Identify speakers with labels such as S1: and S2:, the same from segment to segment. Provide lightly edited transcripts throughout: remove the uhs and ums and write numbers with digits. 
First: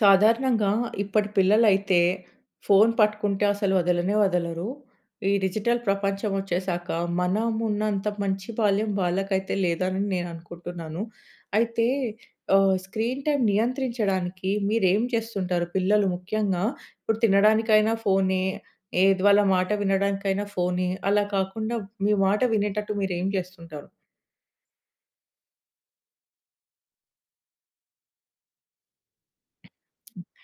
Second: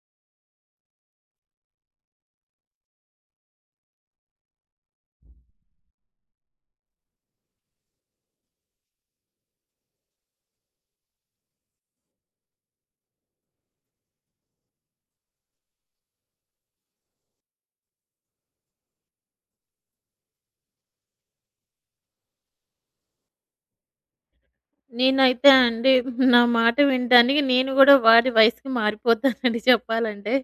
S1: సాధారణంగా ఇప్పటి పిల్లలైతే ఫోను పట్టుకుంటే అసలు వదలనే వదలరు. ఈ డిజిటల్ ప్రపంచం వచ్చేసాక మనమున్నంత మంచి బాల్యం వాళ్ళకైతే లేదని నేననుకుంటున్నాను. అయితే స్క్రీన్ టైమ్ నియంత్రించడానికి మీరేం చేస్తుంటారు? పిల్లలు ముఖ్యంగా ఇప్పుడు తినడానికైనా ఫోనే, ఏది వాళ్ళ మాట వినడానికైనా ఫోనే, అలా కాకుండా మీ మాట వినేటట్టు మీరేం చేస్తుంటారు?
S2: నేనైతే అండి నా మాట వినడానికి నేను గూడా వాడి వయసుకి మారిపోతానండి చెప్పాలంటే.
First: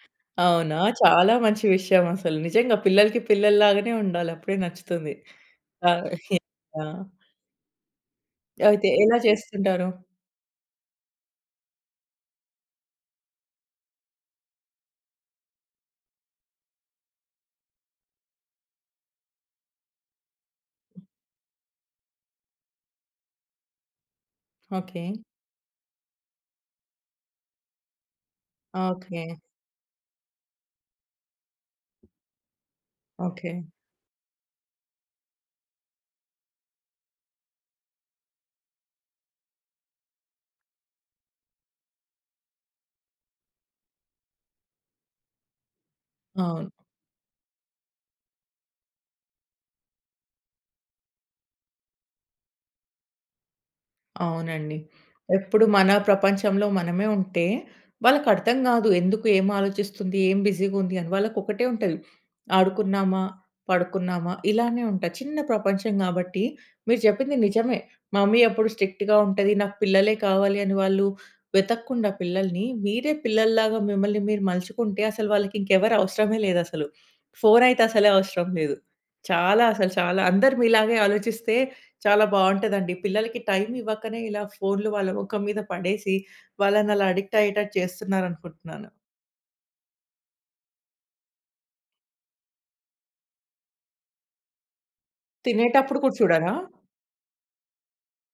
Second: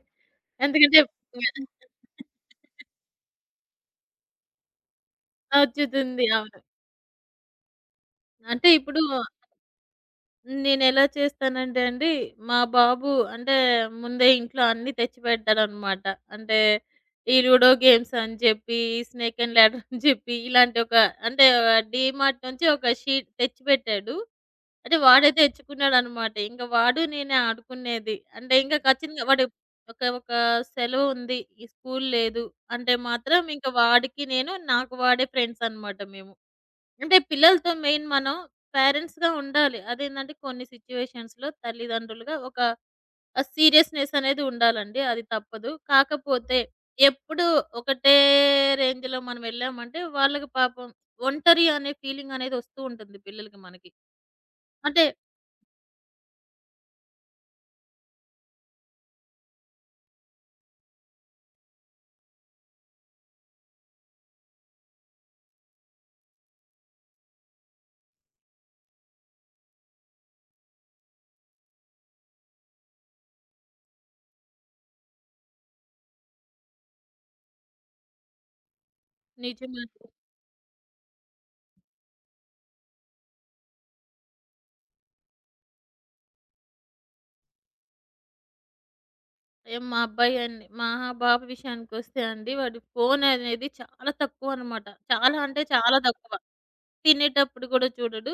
S1: అవునా!
S2: ఎందుకంటే
S1: చాలా మంచి విషయం అసలు. నిజంగా పిల్లలకి పిల్లల్లాగానే ఉండాలి. అప్పుడే నచ్చుతుంది. ఆ!
S2: వచ్చుతుంది. అవును.
S1: ఆ!
S2: అంటే
S1: అయితే
S2: ఇప్పుడు
S1: ఎలా చేస్తుంటారు?
S2: నేనెలా చేస్తానంటే అండి, మా బాబు అంటే ముందే ఇంట్లో అన్నీ తెచ్చిపెడతాడనమాట. అంటే ఈ లూడో గేమ్స్ అని జెప్పి, ఈ స్నేక్ అండ్ ల్యాడర్ అని జెప్పి ఇలాంటి ఒక అంటే డీమార్ట్ నుంచి ఒక షీట్ తెచ్చిపెట్టాడు. అంటే
S1: ఓకే.
S2: వాడే తెచ్చుకున్నాడనమాట. ఇంక వాడు నేనే ఆడుకునేది. అంటే ఇంకా
S1: ఓకే.
S2: ఖచ్చితంగా వాడు ఒక ఒక సెలవుంది. ఈ స్కూల్ లేదు అంటే మాత్రం
S1: ఓకే.
S2: ఇంక వాడికి నేను, నాకు వాడే ఫ్రెండ్స్ అనమాట మేము. అంటే పిల్లలతో మెయిన్ మనం పేరెంట్స్‌గా ఉండాలి. అదేందంటే కొన్ని సిట్యుయేషన్స్‌లో తల్లిదండ్రులుగా ఒక సీరియస్‌నెస్ అనేది ఉండాలండి. అది తప్పదు. కాకపోతే
S1: అవును.
S2: ఎప్పుడు ఒకటే రేంజ్‌లో మనం వెళ్ళామంటే వాళ్ళకి పాపం ఒంటరి అనే ఫీలింగ్ అనేది వస్తూ ఉంటుంది పిల్లలకి మనకి.
S1: అవునండి.
S2: అంటే
S1: ఎప్పుడు మన ప్రపంచంలో మనమే ఉంటే, వాళ్ళకర్థం గాదు. ఎందుకు, ఏం ఆలోచిస్తుంది, ఏం బిజీగుంది అని. వాళ్ళకొకటే ఉంటది. ఆడుకున్నామా, పడుకున్నామా ఇలానే ఉంటాయి. చిన్న ప్రపంచం గాబట్టి మీరు జెప్పింది నిజమే. మమ్మీ ఎప్పుడు స్ట్రిక్ట్‌గా ఉంటది. నాకు పిల్లలే కావాలి అని వాళ్ళు వెతక్కుండా పిల్లల్ని, మీరే పిల్లల్లాగా మిమ్మల్ని మీరు మలుచుకుంటే అసలు వాళ్ళకింకెవరు అవసరమే లేదసలు. ఫోనయితే అసలే అవసరం లేదు. చాలా అసలు
S2: నిజమండి.
S1: చాలా అందరు మీలాగే ఆలోచిస్తే చాలా బావుంటదండి. పిల్లలకి టైమ్ ఇవ్వకనే ఇలా ఫోన్‌లు వాళ్ళ ముఖం మీద పడేసి, వాళ్ళని అలా అడిక్ట్ అయ్యేటట్టు చేస్తున్నారనుకుంటున్నాను.
S2: ఏ మా అబ్బాయి అండి మా బాబు విషయానికొస్తే అండి వాడు ఫోన్ అనేది చాలా తక్కువ అనమాట. చాలా అంటే
S1: తినేటప్పుడు
S2: చాలా
S1: కూడా
S2: తక్కువ.
S1: చూడరా?
S2: తినేటప్పుడు గూడా చూడడు.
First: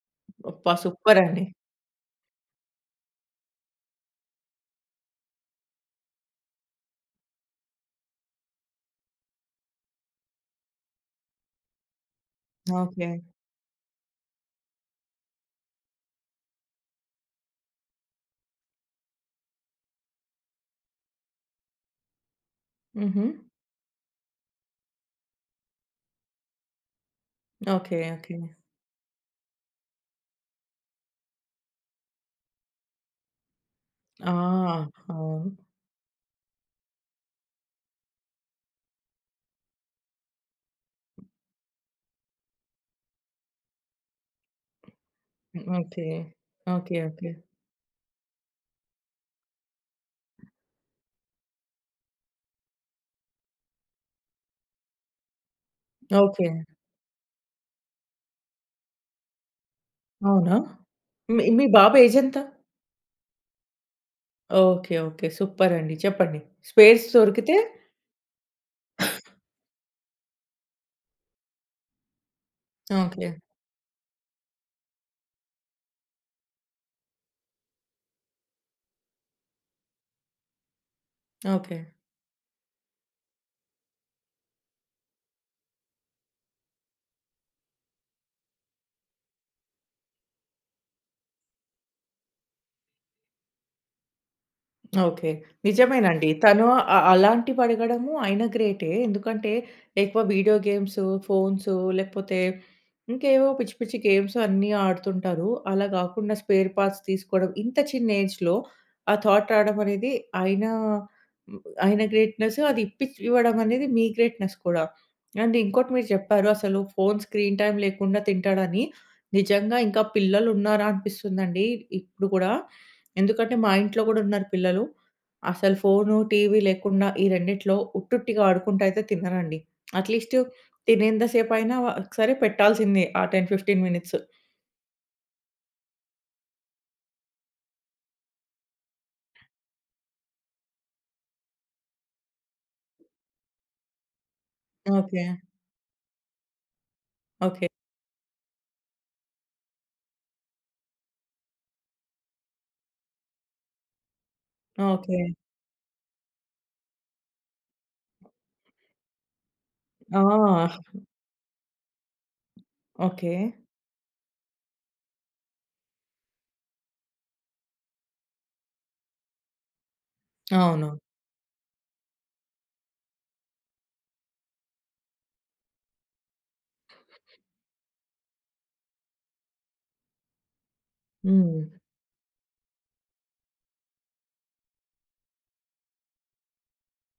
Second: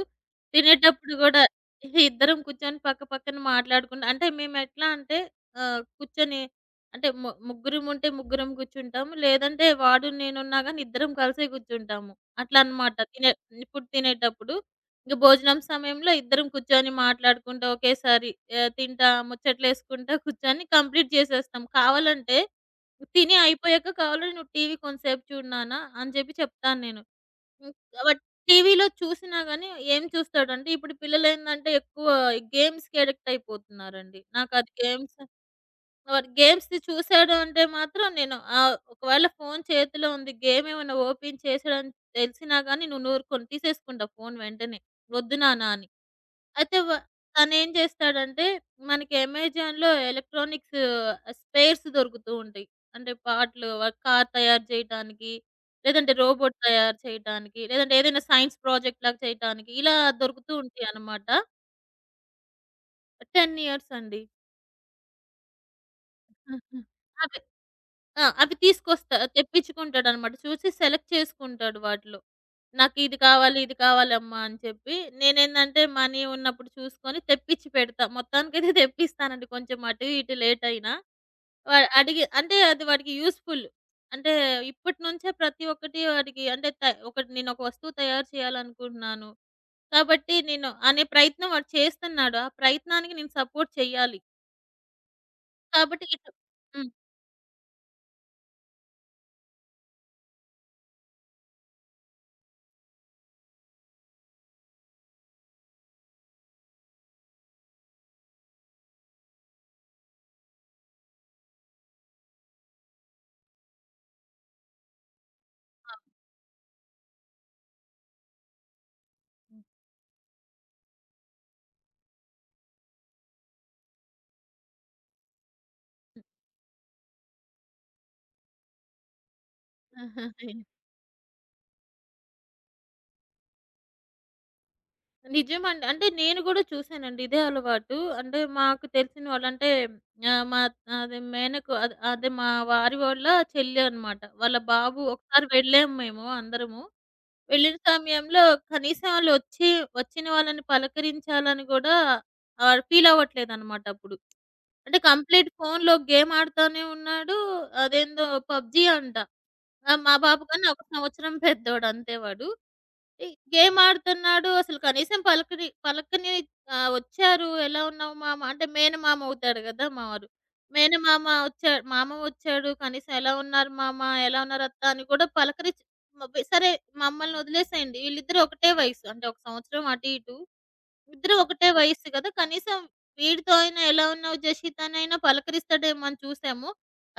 S1: అబ్బా!
S2: తినేటప్పుడు గూడా
S1: సూపరండి.
S2: ఇద్దరం కూర్చొని పక్క పక్కన మాట్లాడుకుంట అంటే మేమెట్లా అంటే కూర్చొని అంటే ముగ్గురముంటే ముగ్గురం కూర్చుంటాము. లేదంటే వాడు నేనున్నా గాని ఇద్దరం కలిసే కూర్చుంటాము. అట్లా అన్నమాట.
S1: ఓకే.
S2: ఫుడ్ తినేటప్పుడు. ఇంక భోజనం సమయంలో ఇద్దరం కూర్చొని మాట్లాడుకుంటా ఒకేసారి తింటా, ముచ్చట్లేసుకుంటా కూర్చొని కంప్లీట్ చేసేస్తాం. కావాలంటే
S1: హుహు.
S2: తిని అయిపోయాక కావాలంటే "నువ్వు టీవీ కొంతసేపు చూడు నాన్న" అని చెప్పి చెప్తాను నేను. హ్మ్.
S1: ఓకే.
S2: But
S1: okay.
S2: టీవీలో చూసినా గాని ఏం చూస్తాడంటే, ఇప్పుడు పిల్లలేందంటే ఎక్కువ గేమ్స్‌కి అడిక్ట్ అయిపోతున్నారండి.
S1: ఆ!
S2: నాకది గేమ్స్
S1: అవును.
S2: వాడు గేమ్స్‌ది చూసాడు అంటే మాత్రం నేను ఒకవేళ ఫోను చేతిలో ఉంది, గేమ్ ఏమైనా ఓపెన్ చేసాడని తెలిసినా గాని, "నువ్వు ఊరుకోను తీసేసుకుంటా ఫోను వెంటనే. వద్దు నాన్న" అని.
S1: ఓకే.
S2: అయితే
S1: ఓకే. ఓకే.
S2: తనేం చేస్తాడంటే, మనకి అమెజాన్‌లో ఎలక్ట్రానిక్స్ స్పేర్స్ దొరుకుతూ ఉంటాయి. అంటే పార్ట్‌లు వ కార్ తయారు చేయటానికి, లేదంటే
S1: ఓకే.
S2: రోబోట్ తయారు చేయటానికి, లేదంటే ఏదైనా సైన్స్ ప్రాజెక్ట్ లాగా చేయటానికి ఇలా దొరుకుతూ
S1: అవునా?
S2: ఉంటాయన్నమాట.
S1: మీ మీ బాబు ఏజెంత?
S2: 10 ఇయర్స్ అండి.
S1: ఓకే. ఓకే. సూపరండి. చెప్పండి. స్పేస్
S2: అవి
S1: దొరికితే
S2: ఆ! అవి తీసుకొస్తా తెప్పించుకుంటాడనమాట. చూసి సెలెక్ట్ చేసుకుంటాడు వాటిలో. నాకిది
S1: ఓకే.
S2: కావాలి, ఇది కావాలమ్మా అని చెప్పి. నేనేందంటే మనీ ఉన్నప్పుడు చూసుకొని తెప్పిచ్చి పెడతా. మొత్తానికైతే తెప్పిస్తానండి. కొంచెం అటు ఇటు లేట్ అయినా. వ
S1: ఓకే.
S2: అడిగి అంటే అది వాడికి యూజ్‌ఫుల్. అంటే ఇప్పటి నుంచే ప్రతి ఒక్కటి వాడికి అంటే త ఒకటి నేనొక వస్తువు తయారు చేయాలనుకుంటున్నాను. కాబట్టి నేను అనే ప్రయత్నం వాడు చేస్తున్నాడు. ఆ ప్రయత్నానికి నేను సపోర్ట్ చేయాలి.
S1: ఓకే.
S2: కాబట్టి
S1: నిజమేనండి.
S2: ఇటు
S1: తను
S2: హ్మ్.
S1: అలాంటివి అడగడము అయినా గ్రేటే. ఎందుకంటే ఎక్కువ వీడియో గేమ్స్, ఫోన్స్ లేకపోతే ఇంకేవో పిచ్చి పిచ్చి గేమ్స్ అన్నీ ఆడుతుంటారు. అలా గాకుండా స్పేర్ పార్ట్స్ తీసుకోవడం ఇంత చిన్న ఏజ్‌లో ఆ థాట్ రావడం అనేది ఆయన హ్మ్. ఆయన గ్రేట్‌నెస్ అది ఇవ్వడం అనేది మీ గ్రేట్‌నెస్ కూడా. అండ్ ఇంకోటి మీరు
S2: అవును.
S1: చెప్పారు అసలు ఫోను స్క్రీన్ టైమ్ లేకుండా తింటాడని. నిజంగా ఇంకా పిల్లలున్నారా అనిపిస్తుందండి ఇప్పుడు గూడా. ఎందుకంటే మా ఇంట్లో గూడా ఉన్నారు పిల్లలు. అసలు ఫోను, టీవీ లేకుండా ఈ రెండిట్లో ఉట్టుట్టిగా ఆడుకుంటా అయితే తినరండి. అట్‌లీస్ట్ తినేంత సేపయినా సరే పెట్టాల్సిందే ఆ 10, 15 మినిట్స్.
S2: నిజమండి. అంటే నేను గూడా చూసానండి ఇదే అలవాటు. అంటే మాకు తెలిసిన వాళ్ళంటే మా అదే మేనకు అద్ అదే మా వారి వాళ్ళ చెల్లి అనమాట. వాళ్ళ బాబు
S1: ఓకే.
S2: ఒకసారి వెళ్ళాము మేము అందరము.
S1: ఓకే.
S2: వెళ్ళిన సమయంలో కనీసం ఆళ్ళొచ్చి వచ్చిన వాళ్ళని పలకరించాలని గూడా ఫీల్ అవ్వట్లేదనమాట అప్పుడు. అంటే
S1: ఓకే.
S2: కంప్లీట్ ఫోన్‌లో గేమ్ ఆడుతానే ఉన్నాడు. అదేందో పబ్‌జీ అంట. మా
S1: ఆ!
S2: బాబు కన్నా ఒక సంవత్సరం పెద్దోడు అంతే వాడు. ఈ
S1: ఓకే.
S2: గేమ్ ఆడుతున్నాడు. అసలు కనీసం పలకని పలకని వచ్చారు. "ఎలా ఉన్నావు మామ?" అంటే మేనమామ అవుతాడు గదా! మా వారు.
S1: అవును.
S2: మేనమామ మామ వచ్చాడు. కనీసం "ఎలా ఉన్నారు మామ? ఎలా ఉన్నారు అత్త?" అని కూడా పలకరిచ్ మబ్ సరే మమ్మల్ని వదిలేసేయండి. వీళ్ళిద్దరూ ఒకటే వయసు. అంటే ఒక సంవత్సరం అటు ఇటు. ఇద్దరు
S1: హ్మ్.
S2: ఒకటే వయస్సు గదా! కనీసం వీడితో అయినా "ఎలా ఉన్నావు జషిత్" అనైనా పలకరిస్తాడేమో అని చూసాము.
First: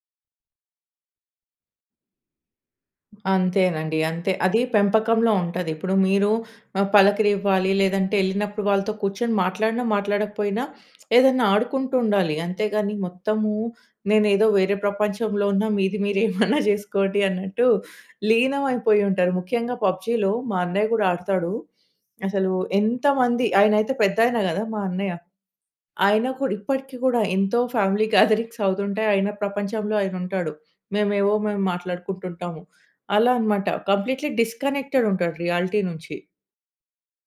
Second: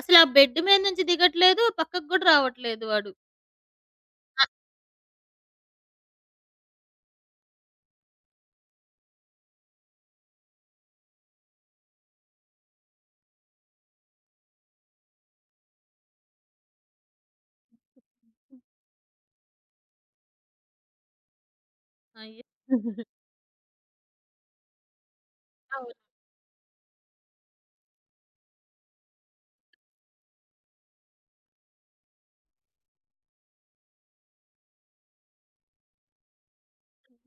S2: అసలు ఆ బెడ్ మీద నుంచి దిగట్లేదు. పక్కకు గూడా రావట్లేదు వాడు.
S1: అంతేనండి. అంతే.
S2: అ
S1: అది పెంపకంలో ఉంటది. ఇప్పుడు మీరు పలకరివ్వాలి, లేదంటే ఎళ్ళినప్పుడు వాళ్ళతో కూర్చొని మాట్లాడినా, మాట్లాడకపోయినా ఏదన్నా ఆడుకుంటూ ఉండాలి. అంతేగాని మొత్తము నేనేదో వేరే ప్రపంచంలో ఉన్నా, మీది మీరు ఏమన్నా జేసుకోండి అన్నట్టు లీనం అయిపోయి ఉంటారు. ముఖ్యంగా పబ్‌జీలో మా అన్నయ్య గూడా ఆడతాడు.
S2: అయ్యో!
S1: అసలు ఎంతమంది ఆయనైతే పెద్దాయన గదా! మా అన్నయ్య.
S2: అవును.
S1: ఆయన కూడా ఇప్పటికి గూడా ఎంతో ఫ్యామిలీ గ్యాదరింగ్స్ అవుతుంటాయి. ఆయన ప్రపంచంలో ఆయనుంటాడు. మేమేవో మేము మాట్లాడుకుంటుంటాము. అలా అన్నమాట. కంప్లీట్‌లీ డిస్‌కనెక్టెడ్ ఉంటాడు రియాలిటీ నుంచి.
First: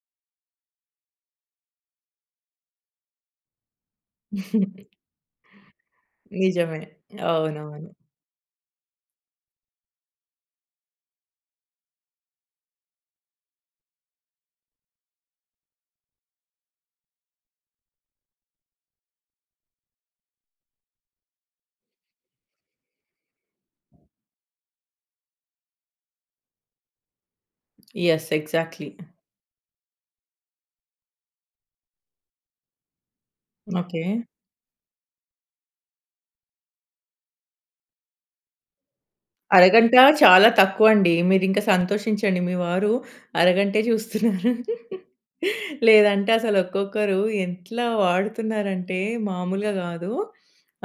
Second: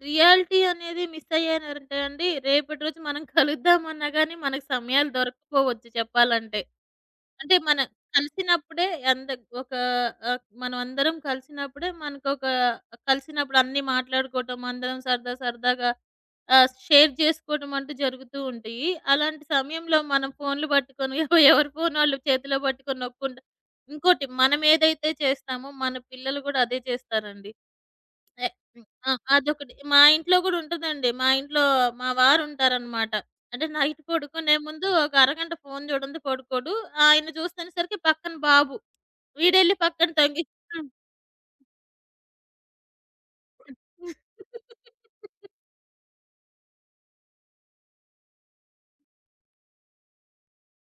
S2: రియాలిటీ అనేది మిసయ్యానంటే అండి, రేపటి రోజు మనం కలుద్దామన్నా గానీ, మనకు సమయాలు దొరక్కపోవచ్చు చెప్పాలంటే.
S1: నిజమే.
S2: అంటే, మన
S1: అవునవును.
S2: కలిసినప్పుడే అంద ఒక ఆహ్, మనమందరం కలిసినప్పుడే కలిసినప్పుడు అన్నీ మాట్లాడుకోవటం, అందరం సరదా సరదాగా షేర్ చేసుకోవడం అంటూ జరుగుతూ ఉంటాయి. అలాంటి సమయంలో మనం ఫోన్‌లు పట్టుకొని ఎవరి ఫోన్ వాళ్ళు చేతిలో పట్టుకొని నొక్కుంట ఇంకోటి మనమేదైతే చేస్తామో, మన పిల్లలు గూడా అదే చేస్తారండి.
S1: యెస్.
S2: ఎ హ్మ్.
S1: ఎగ్జాక్ట్‌లీ.
S2: ఆ! అదొకటి. మా ఇంట్లో గూడా ఉంటదండి. మా ఇంట్లో మా వారుంటారనమాట. అంటే నైట్
S1: ఓకే.
S2: పడుకునే ముందు ఒక అరగంట ఫోను చూడంది పడుకోడు. ఆయన చూస్తునేసరికి పక్కన బాబు. వీడెళ్ళి
S1: అరగంట
S2: పక్కన
S1: చాలా
S2: తొంగిచ్చుకుం
S1: తక్కువండి. మీరింక సంతోషించండి. మీ వారు అరగంటే చూస్తున్నారు. లేదంటే అసలు ఒక్కొక్కరు ఎట్లా వాడుతున్నారంటే మామూలుగా గాదు.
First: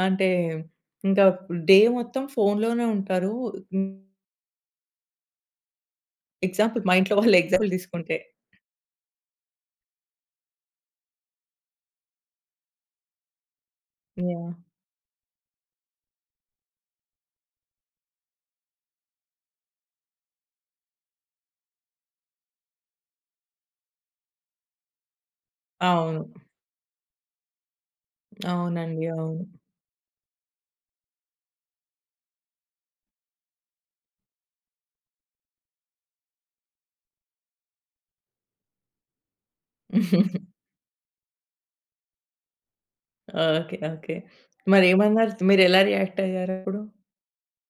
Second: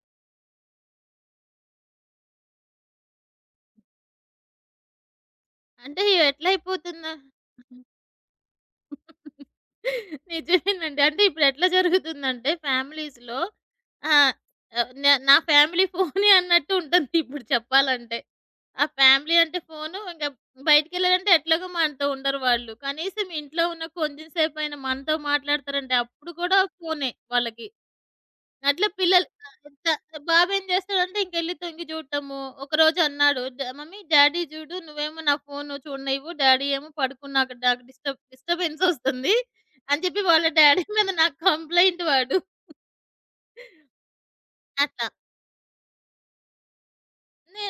S1: అంటే ఇంకా డే మొత్తం ఫోనులోనే ఉంటారు.
S2: అంటే
S1: ఎగ్జాంపుల్ మా
S2: ఎట్లయిపోతుందా
S1: ఇంట్లో వాళ్ళు ఎగ్జాంపుల్ తీసుకుంటే.
S2: నిజమేనండి. అంటే ఇప్పుడెట్లా జరుగుతుందంటే ఫ్యామిలీస్‌లో ఆహ్,
S1: యాహ్!
S2: ఆహ్, న నా నా ఫ్యామిలీ ఫోనే అన్నట్టు ఉంటుంది ఇప్పుడు చెప్పాలంటే. ఆ ఫ్యామిలీ అంటే ఫోను ఇంక బయటికెళ్ళారంటే ఎట్లాగో మనతో ఉండరు వాళ్ళు. కనీసం ఇంట్లో ఉన్న కొంచెం సేపైనా మనతో మాట్లాడతారంటే
S1: అవును.
S2: అప్పుడు కూడా ఫోనే వాళ్ళకి. అట్లా
S1: అవునండి.
S2: పిల్లలు
S1: అవును.
S2: ఎంత బాబేం చేస్తాడంటే ఇంకెళ్ళి తొంగి చూడటము. ఒకరోజు అన్నాడు, "మమ్మీ డ్యాడీ చూడు, నువ్వేమో నా ఫోను చూడనివ్వు, డ్యాడీ ఏమో పడుకున్నా అక్కడ నాకు డిస్టర్బెన్స్ వస్తుంది" అని చెప్పి వాళ్ళ డ్యాడీ మీద నాకు కంప్లెయింట్ వాడు.
S1: ఓకే. ఓకే.
S2: అట్లా.
S1: మరేమన్నారు? మీరెలా రియాక్ట్ అయ్యారప్పుడు?
S2: నే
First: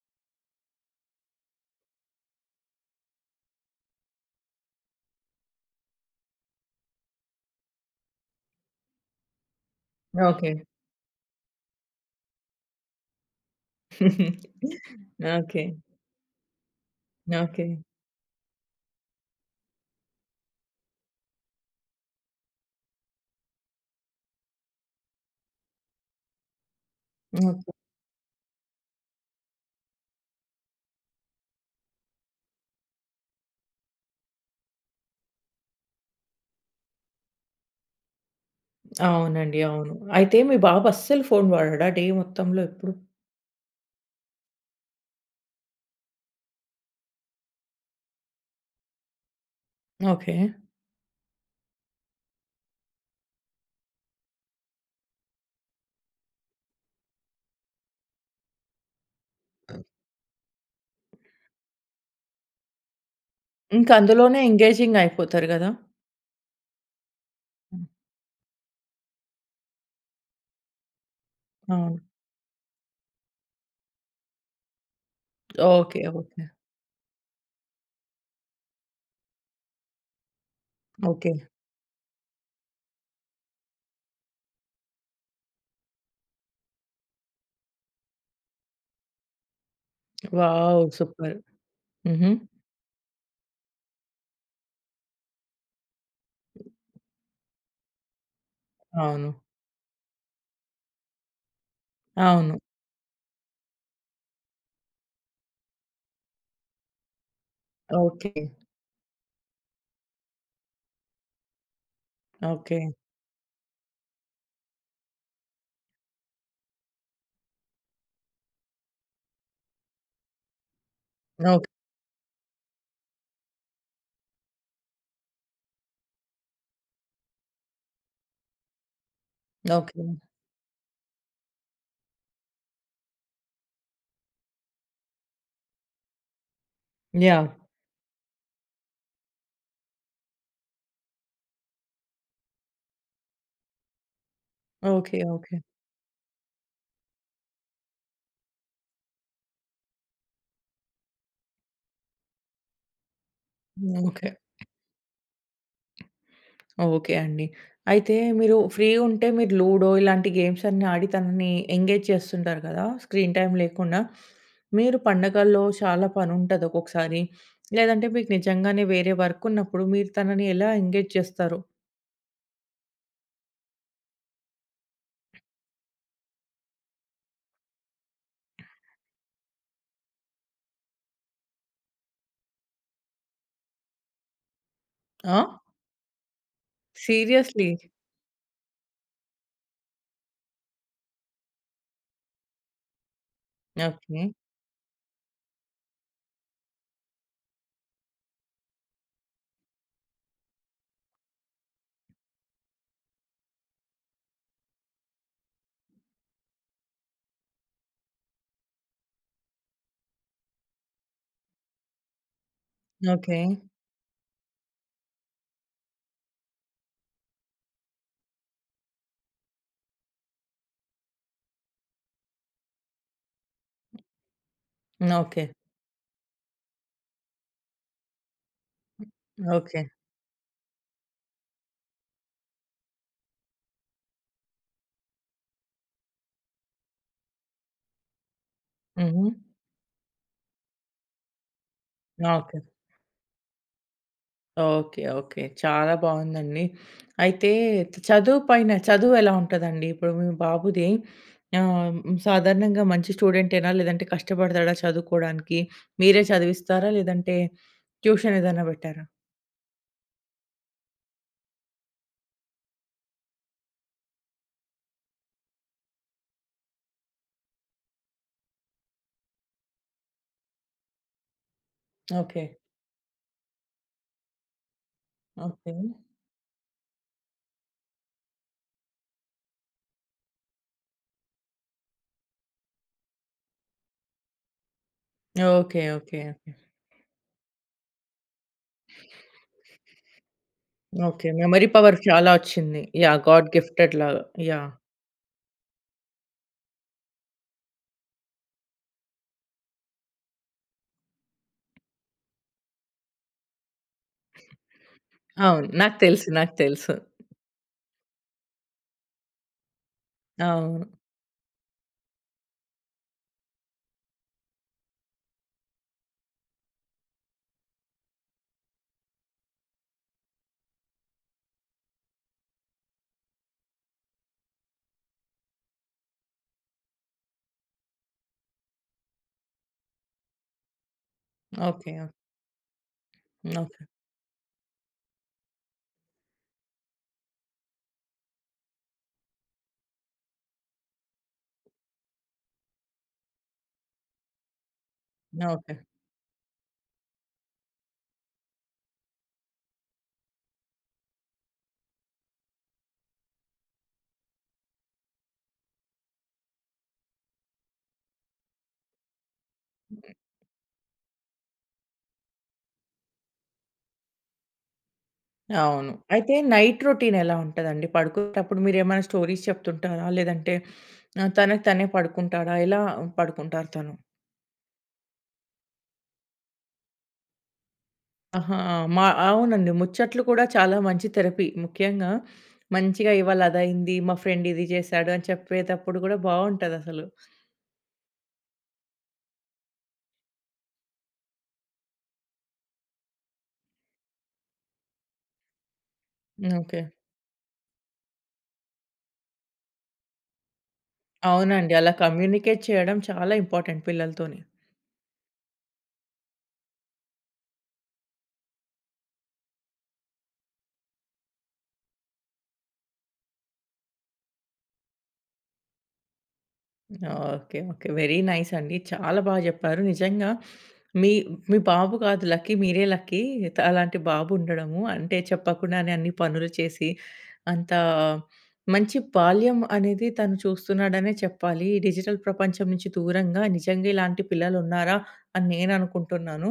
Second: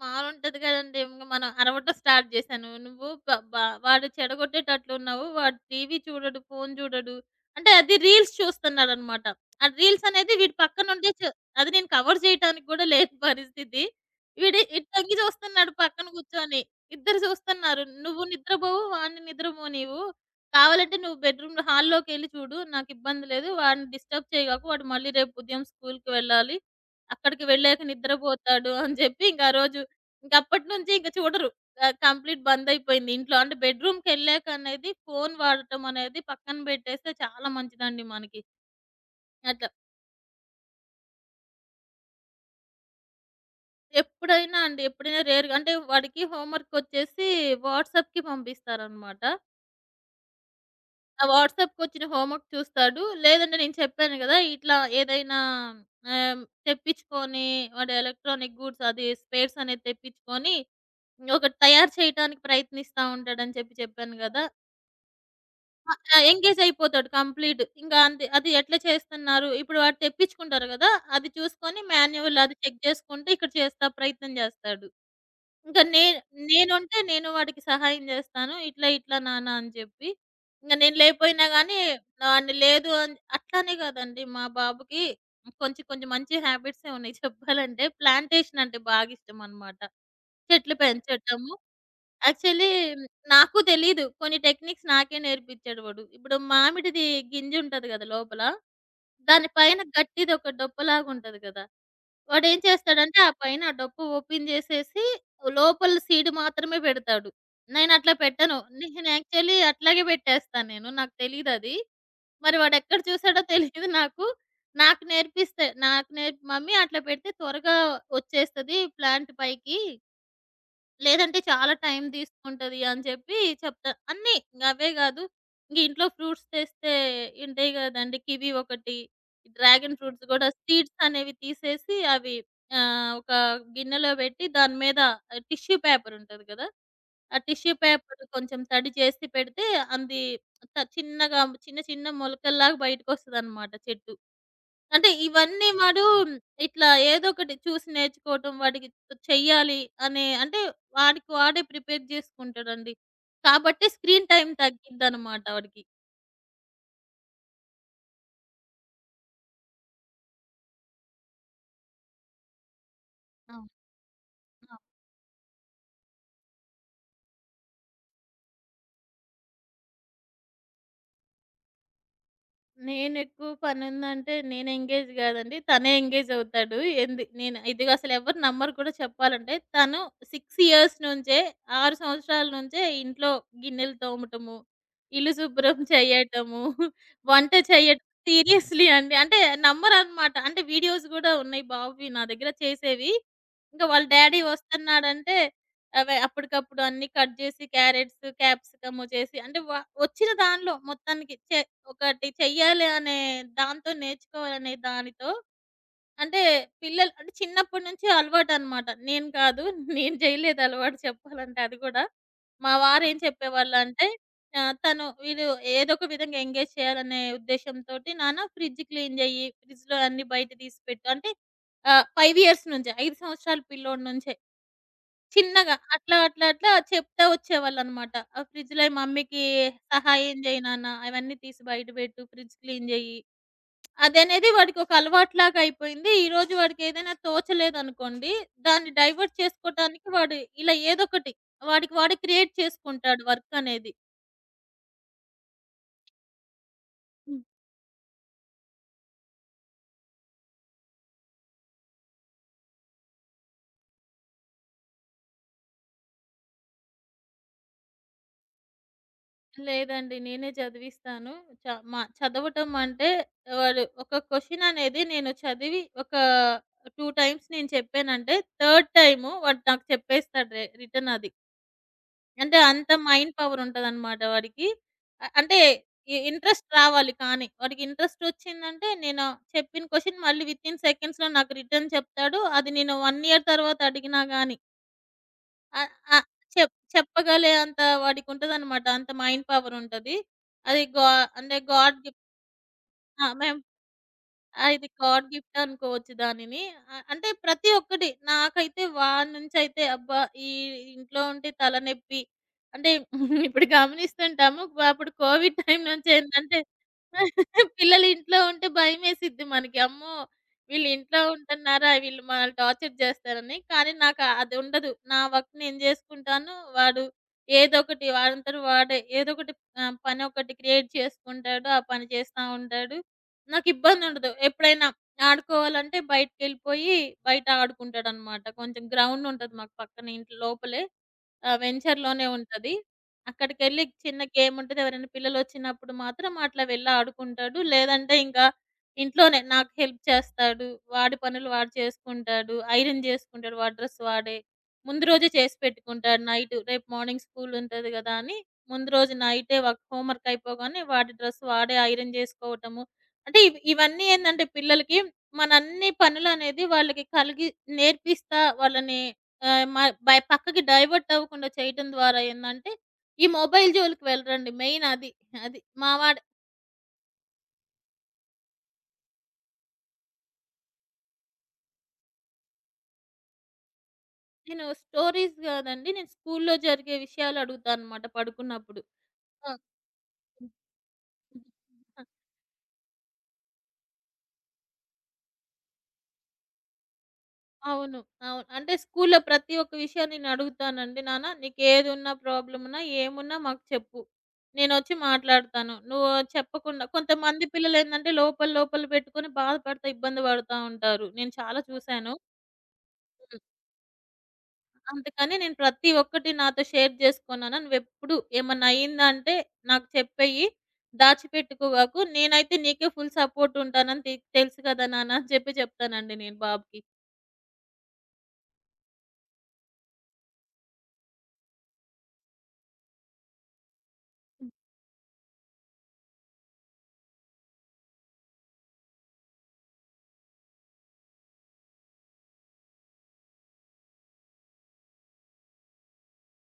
S2: మాలుంటది కదండీ! ఇంగ మనం అరవటం స్టార్ట్ చేశాను. నువ్వు బ బ వాడు చెడగొట్టేటట్లున్నావు. వాడు టీవీ చూడడు, ఫోను చూడడు. అంటే అది రీల్స్ చూస్తున్నాడనమాట. ఆ రీల్స్ అనేది
S1: ఓకే.
S2: వీడి పక్కనుండి అది నేను కవర్ చేయటానికి కూడా లేని పరిస్థితి. వీడు ఇటు తొంగి
S1: ఓకే.
S2: చూస్తున్నాడు పక్కన కూర్చొని. ఇద్దరు
S1: ఓకే. ఓకే.
S2: చూస్తున్నారు. నువ్వు నిద్రపోవు, వాడిని నిద్రపోనివ్వు. కావాలంటే నువ్వు బెడ్‌రూమ్‌లో హాల్లోకెళ్ళి చూడు. నాకిబ్బంది లేదు. వాడిని డిస్టర్బ్ చేయగాకు. వాడు మళ్ళీ రేపు ఉదయం స్కూలుకి వెళ్ళాలి. అక్కడికి వెళ్ళాక నిద్రపోతాడు అని చెప్పి ఇంక ఆ రోజు ఇంకప్పటి నుంచి ఇంక చూడరు. కంప్లీట్ బందయిపోయింది ఇంట్లో. అంటే బెడ్‌రూమ్‌కెళ్ళాక అనేది ఫోను వాడటం అనేది పక్కన బెట్టేస్తే చాలా మంచిదండి మనకి.
S1: అవునండి.
S2: అట్లా.
S1: అవును. అయితే మీ బాబు అస్సలు ఫోను వాడడా డే మొత్తంలో ఎప్పుడు?
S2: ఎప్పుడైనా అండి, ఎప్పుడైనా రేర్‌గా అంటే వాడికి హోంవర్కొచ్చేసి వాట్సాప్‌కి పంపిస్తారనమాట.
S1: ఓకే.
S2: ఆ వాట్సాప్‌కొచ్చిన హోంవర్క్ చూస్తాడు. లేదంటే నేను చెప్పాను గదా! ఇట్లా ఏదైనా తెప్పించుకొని వాడు ఎలక్ట్రానిక్ గూడ్స్ అది స్పేర్స్ అనేది తెప్పించుకొని ఒకటి తయారు చేయటానికి ప్రయత్నిస్తా ఉంటాడని చెప్పి
S1: ఇంక
S2: చెప్పాను
S1: అందులోనే
S2: గదా!
S1: ఎంగేజింగ్ అయిపోతారు గదా!
S2: ఆ! ఆ! ఎంగేజ్ అయిపోతాడు కంప్లీట్.
S1: హ్మ్.
S2: ఇంకా అంతే. అది ఎట్లా చేస్తున్నారు? ఇప్పుడు వాడు తెప్పించుకుంటారు కదా! అది చూసుకొని
S1: అవును.
S2: మాన్యువల్ అది చెక్ చేసుకుంటే ఇక్కడ చేస్తా ప్రయత్నం చేస్తాడు. ఇంకా
S1: ఓకే.
S2: నే
S1: ఓకే.
S2: నేనుంటే నేను వాడికి సహాయం చేస్తాను. ఇట్లా ఇట్లా నాన్న అని చెప్పి. ఇంక నేను
S1: ఓకే.
S2: లేపోయినా గానీ వాడిని లేదు అని అట్లానే కాదండి మా బాబుకి కొంచెం కొంచెం మంచి హ్యాబిట్సే ఉన్నాయి చెప్పాలంటే. ప్లాంటేషన్ అంటే బాగా ఇష్టమనమాట. చెట్లు
S1: వావ్! సూపర్.
S2: పెంచటము
S1: హుహు.
S2: యాక్చువల్లీ నాకు తెలీదు. కొన్ని టెక్నిక్స్ నాకే నేర్పించాడు వాడు. ఇప్పుడు మామిడిది గింజుంటది గదా లోపల.
S1: అవును.
S2: దాని పైన గట్టిదొక డొప్పలాగుంటది గదా!
S1: అవును.
S2: వాడేం చేస్తాడంటే, ఆ పైన ఆ డొప్ప ఓపెన్ జేసేసి లోపల సీడ్ మాత్రమే పెడతాడు. నేనట్లా
S1: ఓకే.
S2: పెట్టను. నేను యాక్చువల్లీ అట్లాగే పెట్టేస్తా నేను. నాకు తెలీదది. మరి
S1: ఓకే.
S2: వాడెక్కడ చూసాడో తెలీదు నాకు. నాకు నేర్పిస్తే నాకు నేర్పి "మమ్మీ అట్లా పెడితే త్వరగా ఒచ్చేస్తది ప్లాంట్ పైకి" లేదంటే
S1: ఓకే.
S2: చాలా టైం తీసుకుంటది అని చెప్పి చెప్తా. అన్నీ ఇంక అవే గాదు. ఇంగ ఇంట్లో ఫ్రూట్స్ తెస్తే ఉంటాయి గదండీ! కివి ఒకటి, డ్రాగన్
S1: ఓకే.
S2: ఫ్రూట్స్ గూడా సీడ్స్ అనేవి తీసేసి అవి ఒక గిన్నెలో బెట్టి దాని మీద టిష్యూ పేపర్ ఉంటది గదా! ఆ
S1: యాహ్!
S2: టిష్యూ పేపర్ కొంచెం తడి చేసి పెడితే అంది త చిన్నగా చిన్న చిన్న మొలకల్లాగా బయటకొస్తదనమాట చెట్టు. అంటే
S1: ఓకే. ఓకే.
S2: ఇవన్నీ వాడు ఇట్లా ఏదో ఒకటి చూసి నేర్చుకోవటం, వాడికి చెయ్యాలి అనే అంటే వాడికి వాడే ప్రిపేర్ జేసుకుంటాడండి. కాబట్టి
S1: ఓకే.
S2: స్క్రీన్ టైమ్ తగ్గిద్దనమాట వాడికి.
S1: ఓకే అండి. అయితే మీరు ఫ్రీగుంటే మీరు లూడో ఇలాంటి గేమ్స్ అన్నీ ఆడి తనని ఎంగేజ్ చేస్తుంటారు కదా! స్క్రీన్ టైమ్
S2: ఆ!
S1: లేకుండా. మీరు పండగల్లో చాలా పనుంటది ఒక్కొక్కసారి. లేదంటే మీకు నిజంగానే వేరే వర్క్ ఉన్నప్పుడు మీరు తనని ఎలా ఎంగేజ్ చేస్తారు?
S2: నేనెక్కువ పనుందంటే నేను ఎంగేజ్ గాదండి. తనే ఎంగేజ్ అవుతాడు. నేను ఇది అసలెవరు నమ్మరు కూడా చెప్పాలంటే. తను 6 ఇయర్స్ నుంచే 6 సంవత్సరాల నుంచే ఇంట్లో గిన్నెలు తోమటము, ఇల్లు
S1: ఆ!
S2: శుభ్రం చేయటము, వంట
S1: సీరియస్‌లీ?
S2: చేయటం సీరియస్‌లీ అండి. అంటే నమ్మరనమాట. అంటే వీడియోస్ గూడా ఉన్నాయి బాబువి నా దగ్గర చేసేవి. ఇంక వాళ్ళ
S1: ఓకే.
S2: డ్యాడీ వస్తన్నాడంటే అవే అప్పటికప్పుడు అన్నీ కట్ జేసి క్యారెట్స్, క్యాప్సికము చేసి అంటే వ వచ్చిన దానిలో మొత్తానికి ఒకటి చెయ్యాలి అనే దాంతో నేర్చుకోవాలనే దానితో అంటే పిల్లలు అంటే చిన్నప్పటి నుంచి అలవాటనమాట. నేను కాదు. నేను చేయలేదు అలవాటు చెప్పాలంటే అది గూడా. మా వారేం
S1: ఓకే.
S2: చెప్పేవాళ్ళంటే ఆహ్, తను వీడు ఏదో ఒక విధంగా ఎంగేజ్ చేయాలనే ఉద్దేశ్యంతోటి, "నాన్న ఫ్రిడ్జ్ క్లీన్ జెయ్యి. ఫ్రిడ్జ్‌లో అన్నీ బయట తీసి పెట్టు." అంటే 5 ఇయర్స్ నుంచే 5 సంవత్సరాల పిల్లోడి నుంచే.
S1: ఓకే.
S2: చిన్నగా అట్లా, అట్లా, అట్లా చెప్తా వచ్చేవాళ్ళనమాట. ఆ ఫ్రిడ్జ్‌లో మమ్మీకి
S1: ఓకే.
S2: సహాయం జెయి నాన్న అవన్నీ తీసి బయట బెట్టు, ఫ్రిడ్జ్ క్లీన్ జెయ్యి. అదనేది వాడికి ఒక అలవాటులాగా అయిపోయింది. ఈరోజు వాడికి ఏదైనా తోచలేదనుకోండి, దాన్ని
S1: హుహు.
S2: డైవర్ట్ చేసుకోటానికి వాడు ఇలా ఏదొకటి వాడికి వాడే క్రియేట్
S1: ఓకే.
S2: చేసుకుంటాడు వర్క్ అనేది.
S1: ఓకే. ఓకే. చాలా బావుందండి. అయితే చదువు పైన చదువు ఎలా ఉంటదండి? ఇప్పుడు మీ బాబుది ఆహ్, హ్మ్. సాధారణంగా మంచి స్టూడెంటేనా? లేదంటే కష్టపడతాడా చదువుకోడానికి? మీరే చదివిస్తారా? లేదంటే ట్యూషన్ ఏదైనా పెట్టారా?
S2: లేదండి. నేనే చదివిస్తాను. చ మా చదవటం అంటే వాడు ఒక క్వెషన్ అనేది నేను చదివి ఒక 2 టైమ్స్ నేను చెప్పానంటే, థర్డ్ టైము వాడు నాకు చెప్పేస్తాడు రిటర్న్ అది.
S1: ఓకే.
S2: అంటే అంత మైండ్ పవర్ ఉంటదనమాట వాడికి. అంటే
S1: ఓకే.
S2: ఇంట్రెస్ట్ రావాలి కానీ. వాడికి ఇంట్రెస్ట్ వచ్చిందంటే నేను చెప్పిన క్వెషన్ మళ్ళీ వితిన్ సెకండ్స్‌లో నాకు రిటర్న్ చెప్తాడు. అది నేను 1 ఇయర్ తర్వాత అడిగినా గాని.
S1: ఓకే.
S2: ఆ!
S1: ఓకే.
S2: ఆ!
S1: ఓకే.
S2: చెప్ చెప్పగలే అంత వాడికుంటదనమాట. అంత మైండ్ పవరుంటది. అది గా
S1: ఓకే.
S2: అంటే
S1: మెమరీ పవర్
S2: గాడ్ గిఫ్ట్.
S1: చాలా వచ్చింది. యాహ్!
S2: ఆ!
S1: గాడ్
S2: మేం
S1: గిఫ్టెడ్ లాగా.
S2: ఆ!
S1: యాహ్!
S2: ఇది గాడ్ గిఫ్ట్ అనుకోవచ్చు దానిని. అంటే ప్రతి ఒక్కటి నాకైతే వాడి నుంచయితే అబ్బా! ఈ ఇంట్లో ఉంటే తలనొప్పి. అంటే ఇప్పుడు గమనిస్తుంటాము. అప్పుడు కోవిడ్
S1: అవును.
S2: టైం
S1: నాకు
S2: నుంచి
S1: తెలుసు. నాకు
S2: ఏంటంటే
S1: తెలుసు.
S2: పిల్లలు ఇంట్లో ఉంటే భయమేసిద్ది మనకి. అమ్మో!
S1: అవును.
S2: వీళ్ళు ఇంట్లో ఉంటున్నారా? వీళ్ళు మనల్ని టార్చర్ చేస్తారని. కానీ నాకు అది ఉండదు. నా వర్క్ నేను చేసుకుంటాను. వాడు ఏదో ఒకటి పని ఒకటి క్రియేట్ చేసుకుంటాడు. ఆ పని చేస్తా ఉంటాడు. నాకిబ్బందుండదు. ఎప్పుడైనా ఆడుకోవాలంటే బయటికెళ్ళిపోయి బయట ఆడుకుంటాడనమాట. కొంచెం గ్రౌండ్ ఉంటది మాకు పక్కన ఇంటి లోపలే. ఆ!
S1: ఓకే.
S2: వెంచర్‌లోనే ఉంటది.
S1: ఓకే. ఓకే.
S2: అక్కడికెళ్ళి చిన్న గేమ్ ఉంటది. ఎవరైనా పిల్లలొచ్చినప్పుడు మాత్రం అట్లా వెళ్ళి ఆడుకుంటాడు. లేదంటే ఇంకా ఇంట్లోనే నాకు హెల్ప్ చేస్తాడు. వాడి పనులు వాడు చేసుకుంటాడు. ఐరన్ చేసుకుంటాడు. వాడి డ్రెస్ వాడే. ముందు రోజే చేసి
S1: ఓకే.
S2: పెట్టుకుంటాడు నైట్. రేపు మార్నింగ్ స్కూల్ ఉంటది కదా! అని ముందు రోజు నైటే హోంవర్క్ అయిపోగానే వాడి డ్రెస్ వాడే ఐరన్ చేసుకోవటము. అంటే ఇవన్నీ ఏందంటే పిల్లలకి మన అన్ని పనులనేది వాళ్ళకి కలిగి నేర్పిస్తా వాళ్ళని ఆహ్, మ బై పక్కకి డైవర్ట్ అవ్వకుండా చేయటం ద్వారా ఏందంటే, ఈ మొబైల్ జోలికి వెళ్ళరండి మెయిన్ అది. అది.
S1: అవును.
S2: మా వాడు
S1: అయితే నైట్ రొటీన్ ఎలా ఉంటదండి? పడుకునేటప్పుడు మీరేమైనా స్టోరీస్ చెప్తుంటారా? లేదంటే తనకి తనే పడుకుంటాడా? ఎలా పడుకుంటారు తను?
S2: నేను స్టోరీస్ గాదండి. నేను స్కూల్లో జరిగే విషయాలు అడుగుతానన్నమాట
S1: ఆహా!
S2: పడుకున్నప్పుడు. ఆ!
S1: అవునండి. ముచ్చట్లు కూడా చాలా మంచి థెరపీ. ముఖ్యంగా మంచిగా ఇవాళ అదయింది, మా ఫ్రెండ్ ఇది చేశాడు అని చెప్పేటప్పుడు కూడా బావుంటదసలు.
S2: అవును. అవును. అంటే స్కూల్లో ప్రతి ఒక్క విషయం నేనడుగుతానండి. నాన్న నీకేదున్నా ప్రాబ్లం ఉన్నా ఏమున్నా మాకు చెప్పు. నేనొచ్చి మాట్లాడతాను. నువ్వు
S1: ఓకే.
S2: చెప్పకుండా కొంతమంది పిల్లలేందంటే లోపల లోపల పెట్టుకొని బాధపడతా, ఇబ్బంది పడతా ఉంటారు. నేను చాలా
S1: అవునండి. అలా
S2: చూసాను.
S1: కమ్యూనికేట్ చేయడం చాలా ఇంపార్టెంట్ పిల్లలతోని.
S2: అందుకని నేను ప్రతి ఒక్కటి నాతో షేర్ చేసుకున్నాను. నువ్వెప్పుడు ఏమన్నా అయిందంటే నాకు చెప్పెయ్యి. దాచిపెట్టుకోగాకు. నేనైతే నీకే ఫుల్ సపోర్ట్ ఉంటానని తెలుసు కదా నాన్న అని చెప్పి చెప్తానండి నేను బాబుకి.
S1: ఓకే. ఓకే. వెరీ నైస్ అండి. చాలా బాగా జెప్పారు. నిజంగా మీ మీ బాబు కాదు లక్కీ. మీరే లక్కీ. అలాంటి బాబు ఉండడము. అంటే చెప్పకుండానే అన్ని పనులు చేసి, అంత మంచి బాల్యం అనేది తను చూస్తున్నాడనే చెప్పాలి. ఈ డిజిటల్ ప్రపంచం నుంచి దూరంగా నిజంగా ఇలాంటి పిల్లలున్నారా అని నేననుకుంటున్నాను.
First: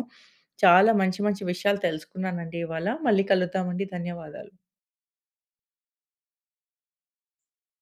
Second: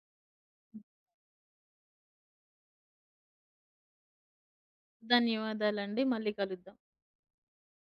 S1: చాలా మంచి మంచి విషయాలు తెలుసుకున్నానండి ఇవాళ. మళ్ళీ కలుద్దామండి. ధన్యవాదాలు.
S2: ధన్యవాదాలండి. మళ్ళీ కలుద్దాం.